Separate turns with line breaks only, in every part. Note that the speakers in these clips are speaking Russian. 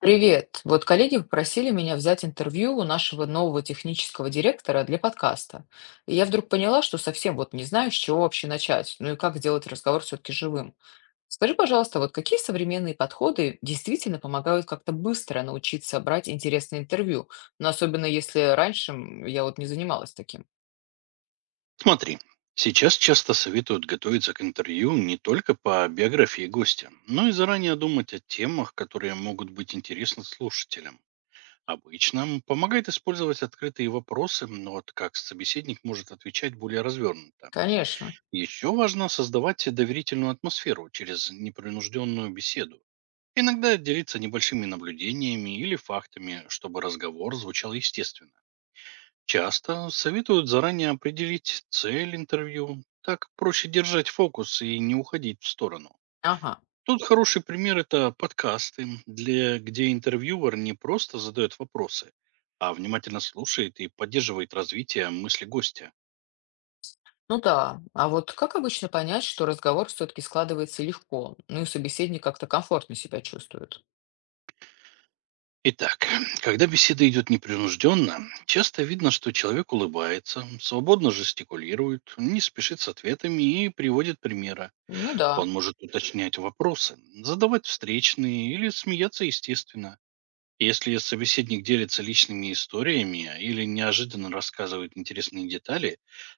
Привет. Вот коллеги попросили меня взять интервью у нашего нового технического директора для подкаста. И я вдруг поняла, что совсем вот не знаю, с чего вообще начать, ну и как сделать разговор все-таки живым. Скажи, пожалуйста, вот какие современные подходы действительно помогают как-то быстро научиться брать интересное интервью? Ну, особенно если раньше я вот не занималась таким.
Смотри, сейчас часто советуют готовиться к интервью не только по биографии гостя, но и заранее думать о темах, которые могут быть интересны слушателям. Обычно помогает использовать открытые вопросы, но вот как собеседник может отвечать более развернуто.
Конечно.
Еще важно создавать доверительную атмосферу через непринужденную беседу. Иногда делиться небольшими наблюдениями или фактами, чтобы разговор звучал естественно. Часто советуют заранее определить цель интервью. Так проще держать фокус и не уходить в сторону.
Ага.
Тут хороший пример– это подкасты, где интервьюер не просто задает вопросы, а внимательно слушает и поддерживает развитие мысли гостя.
Ну да, а вот как обычно понять, что разговор все-таки складывается легко, ну и собеседник как-то комфортно себя чувствует?
Итак, когда беседа идет непринужденно, часто видно, что человек улыбается, свободно жестикулирует, не спешит с ответами и приводит примеры.
Ну да.
Он может уточнять вопросы, задавать встречные или смеяться естественно. Если собеседник делится личными историями или неожиданно рассказывает интересные детали,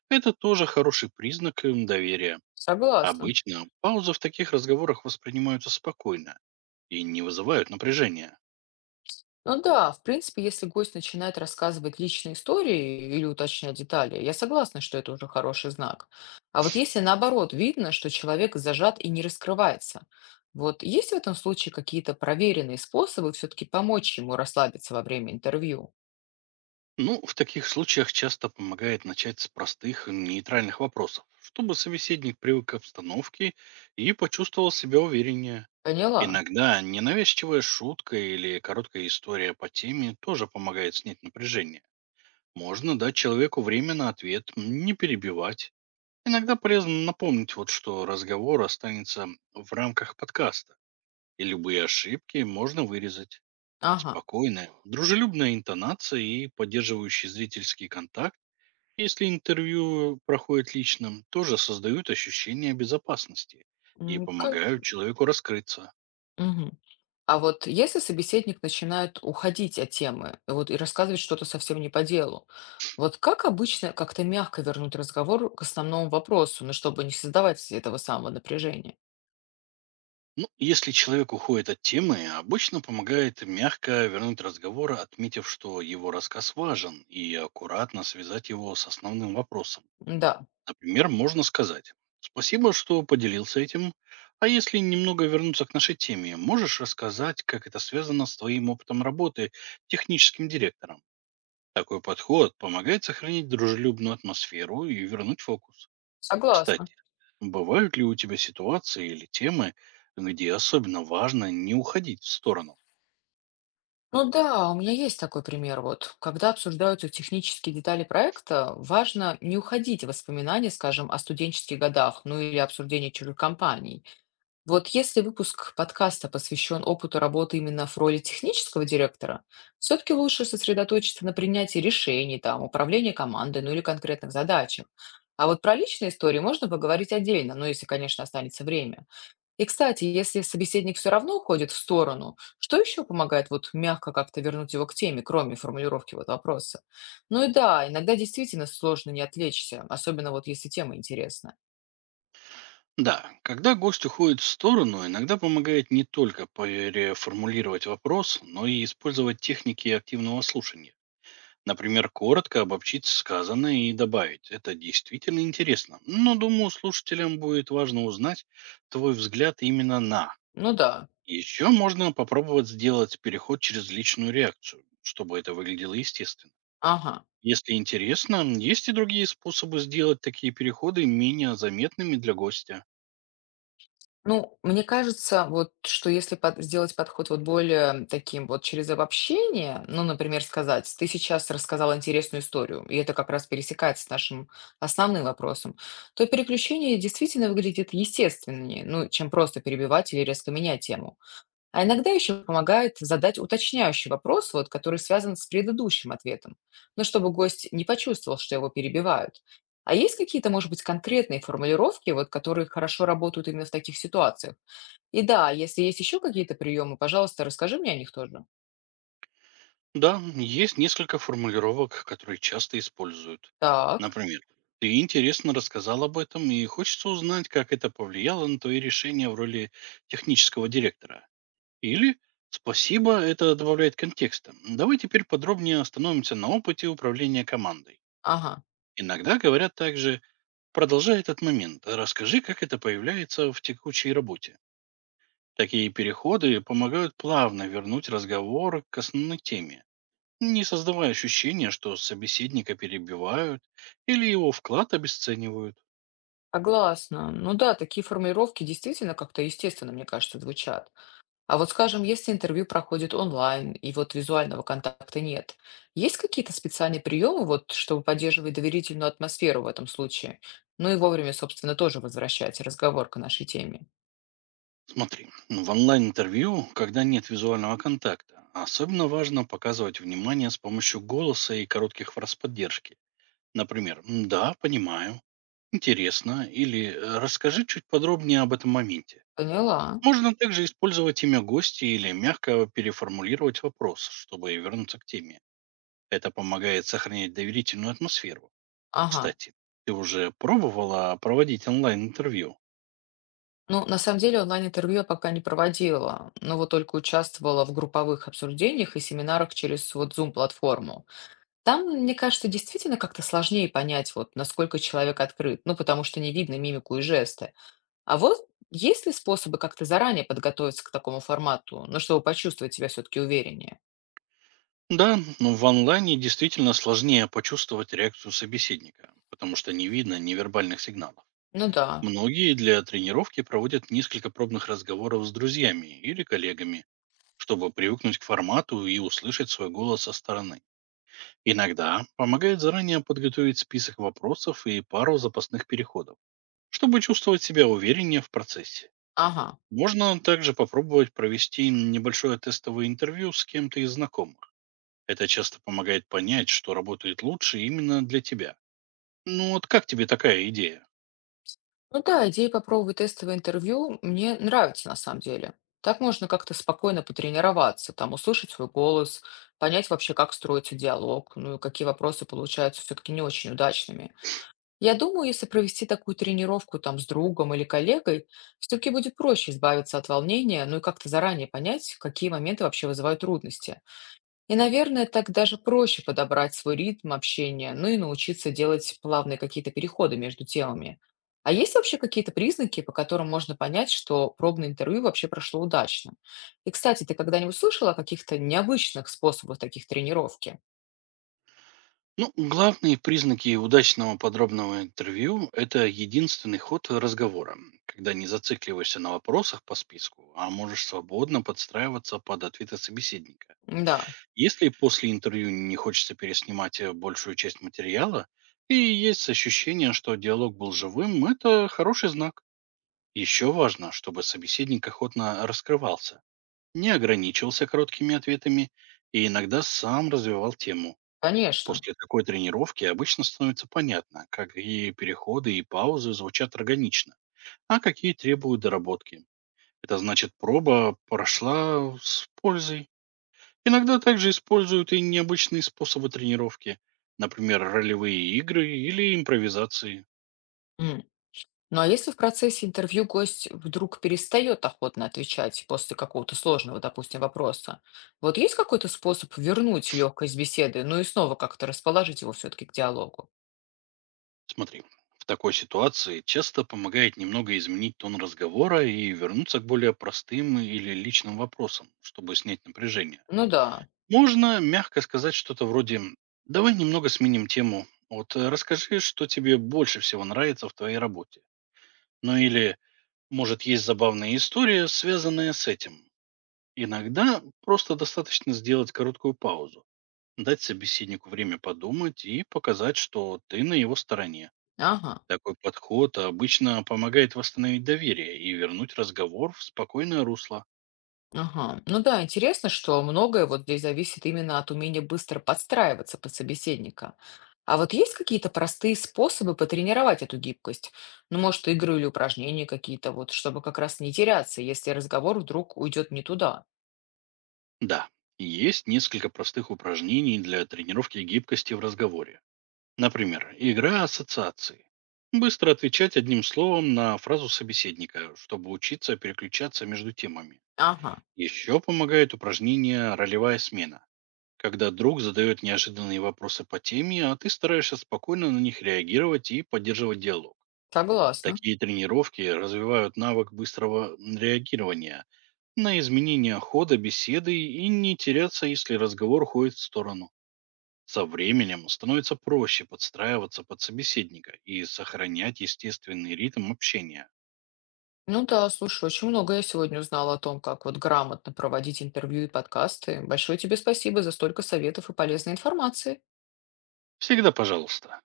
это тоже хороший признак им доверия.
Согласна.
Обычно паузы в таких разговорах воспринимаются спокойно и не вызывают напряжения.
Ну да, в принципе, если гость начинает рассказывать личные истории или уточнять детали, я согласна, что это уже хороший знак. А вот если наоборот видно, что человек зажат и не раскрывается, вот есть в этом случае какие-то проверенные способы все-таки помочь ему расслабиться во время интервью?
Ну, в таких случаях часто помогает начать с простых нейтральных вопросов, чтобы собеседник привык к обстановке и почувствовал себя увереннее.
Поняла.
Иногда ненавязчивая шутка или короткая история по теме тоже помогает снять напряжение. Можно дать человеку время на ответ, не перебивать. Иногда полезно напомнить, вот, что разговор останется в рамках подкаста, и любые ошибки можно вырезать.
Ага.
Спокойная, дружелюбная интонация и поддерживающий зрительский контакт, если интервью проходит лично, тоже создают ощущение безопасности и
М.
помогают человеку раскрыться.
Мгм. А вот если собеседник начинает уходить от темы, и вот и рассказывать что-то совсем не по делу, вот как обычно как-то мягко вернуть разговор к основному вопросу, ну, чтобы не создавать этого самого напряжения?
Ну, если человек уходит от темы, обычно помогает мягко вернуть разговор, отметив, что его рассказ важен, и аккуратно связать его с основным вопросом.
Да,
Например, можно сказать: «Спасибо, что поделился этим. А если немного вернуться к нашей теме, можешь рассказать, как это связано с твоим опытом работы техническим директором?» Такой подход помогает сохранить дружелюбную атмосферу и вернуть фокус.
согласна.
Кстати, бывают ли у тебя ситуации или темы, где особенно важно не уходить в сторону?
Ну да, у меня есть такой пример. Вот, когда обсуждаются технические детали проекта, важно не уходить в воспоминания, скажем, о студенческих годах, ну или обсуждении чужих компаний. Вот если выпуск подкаста посвящен опыту работы именно в роли технического директора, все-таки лучше сосредоточиться на принятии решений, там, управлении командой, ну или конкретных задачах. А вот про личные истории можно поговорить отдельно, ну если, конечно, останется время. И, кстати, если собеседник все равно уходит в сторону, что еще помогает вот мягко как-то вернуть его к теме, кроме формулировки вот вопроса? Ну и да, иногда действительно сложно не отвлечься, особенно вот если тема интересна.
Да, когда гость уходит в сторону, иногда помогает не только переформулировать вопрос, но и использовать техники активного слушания. Например, коротко обобщить сказанное и добавить. Это действительно интересно, но думаю, слушателям будет важно узнать твой взгляд именно на.
Ну да,
Еще можно попробовать сделать переход через личную реакцию, чтобы это выглядело естественно.
ага.
Если интересно, есть и другие способы сделать такие переходы менее заметными для гостя.
Ну, мне кажется, вот что если сделать подход вот более таким вот через обобщение, ну, например, сказать, ты сейчас рассказал интересную историю, и это как раз пересекается с нашим основным вопросом, то переключение действительно выглядит естественнее, ну, чем просто перебивать или резко менять тему. А иногда еще помогает задать уточняющий вопрос, вот, который связан с предыдущим ответом, но чтобы гость не почувствовал, что его перебивают. А есть какие-то, может быть, конкретные формулировки, вот, которые хорошо работают именно в таких ситуациях? И да, если есть еще какие-то приемы, пожалуйста, расскажи мне о них тоже.
Да, есть несколько формулировок, которые часто используют.
Так,
Например, ты интересно рассказал об этом и хочется узнать, как это повлияло на твои решения в роли технического директора. Или спасибо, это добавляет контекста. Давай теперь подробнее остановимся на опыте управления командой.
ага,
Иногда говорят также, продолжай этот момент, расскажи, как это появляется в текущей работе. Такие переходы помогают плавно вернуть разговор к основной теме, не создавая ощущения, что собеседника перебивают или его вклад обесценивают.
согласна. Ну да, такие формулировки действительно как-то естественно, мне кажется, звучат. А вот, скажем, если интервью проходит онлайн и вот визуального контакта нет, есть какие-то специальные приемы, вот, чтобы поддерживать доверительную атмосферу в этом случае? Ну и вовремя, собственно, тоже возвращать разговор к нашей теме.
Смотри, ну, в онлайн-интервью, когда нет визуального контакта, особенно важно показывать внимание с помощью голоса и коротких фраз поддержки. Например, «Да, понимаю», «Интересно» или «Расскажи чуть подробнее об этом моменте».
Поняла.
Можно также использовать имя гостя или мягко переформулировать вопрос, чтобы вернуться к теме. Это помогает сохранять доверительную атмосферу.
Ага.
Кстати, ты уже пробовала проводить онлайн-интервью?
Ну, на самом деле онлайн-интервью я пока не проводила, но вот только участвовала в групповых обсуждениях и семинарах через вот Zoom-платформу. Там, мне кажется, действительно как-то сложнее понять, вот, насколько человек открыт, ну, потому что не видно мимику и жесты. А вот есть ли способы как-то заранее подготовиться к такому формату, ну, чтобы почувствовать себя все-таки увереннее?
Да, но в онлайне действительно сложнее почувствовать реакцию собеседника, потому что не видно невербальных сигналов.
Ну да,
Многие для тренировки проводят несколько пробных разговоров с друзьями или коллегами, чтобы привыкнуть к формату и услышать свой голос со стороны. Иногда помогает заранее подготовить список вопросов и пару запасных переходов, чтобы чувствовать себя увереннее в процессе.
ага.
Можно также попробовать провести небольшое тестовое интервью с кем-то из знакомых. Это часто помогает понять, что работает лучше именно для тебя. Ну вот как тебе такая идея?
Ну да, идея попробовать тестовое интервью мне нравится на самом деле. Так можно как-то спокойно потренироваться, там, услышать свой голос, понять вообще, как строится диалог, ну и какие вопросы получаются все-таки не очень удачными. Я думаю, если провести такую тренировку там с другом или коллегой, все-таки будет проще избавиться от волнения, ну и как-то заранее понять, какие моменты вообще вызывают трудности. И, наверное, так даже проще подобрать свой ритм общения, ну и научиться делать плавные какие-то переходы между темами. А есть вообще какие-то признаки, по которым можно понять, что пробное интервью вообще прошло удачно? И, кстати, ты когда-нибудь слышала о каких-то необычных способах таких тренировки?
Ну, главные признаки удачного подробного интервью– это единственный ход разговора, когда не зацикливаешься на вопросах по списку, а можешь свободно подстраиваться под ответы собеседника.
Да,
Если после интервью не хочется переснимать большую часть материала, и есть ощущение, что диалог был живым, это хороший знак. Еще важно, чтобы собеседник охотно раскрывался, не ограничивался короткими ответами и иногда сам развивал тему.
конечно.
После такой тренировки обычно становится понятно, как и переходы и паузы звучат органично, а какие требуют доработки. Это значит, проба прошла с пользой. Иногда также используют и необычные способы тренировки, например, ролевые игры или импровизации.
Ну а если в процессе интервью гость вдруг перестает охотно отвечать после какого-то сложного, допустим, вопроса, вот есть какой-то способ вернуть легкость беседы, ну и снова как-то расположить его все-таки к диалогу?
Смотри, в такой ситуации часто помогает немного изменить тон разговора и вернуться к более простым или личным вопросам, чтобы снять напряжение.
Ну да,
Можно мягко сказать что-то вроде «давай немного сменим тему», расскажи, что тебе больше всего нравится в твоей работе. Ну или, может, есть забавная история, связанная с этим. Иногда просто достаточно сделать короткую паузу, дать собеседнику время подумать и показать, что ты на его стороне.
ага,
Такой подход обычно помогает восстановить доверие и вернуть разговор в спокойное русло.
ага. Ну да, интересно, что многое вот здесь зависит именно от умения быстро подстраиваться под собеседника. А вот есть какие-то простые способы потренировать эту гибкость? Ну, может, игры или упражнения какие-то, вот, чтобы как раз не теряться, если разговор вдруг уйдет не туда.
Да, есть несколько простых упражнений для тренировки гибкости в разговоре. Например, игра ассоциации. Быстро отвечать одним словом на фразу собеседника, чтобы учиться переключаться между темами.
Ага.
Еще помогает упражнение «Ролевая смена». Когда друг задает неожиданные вопросы по теме, а ты стараешься спокойно на них реагировать и поддерживать диалог.
Согласна.
Такие тренировки развивают навык быстрого реагирования на изменения хода беседы и не теряться, если разговор уходит в сторону. Со временем становится проще подстраиваться под собеседника и сохранять естественный ритм общения.
Ну да, слушай, очень много я сегодня узнала о том, как вот грамотно проводить интервью и подкасты. Большое тебе спасибо за столько советов и полезной информации.
Всегда пожалуйста.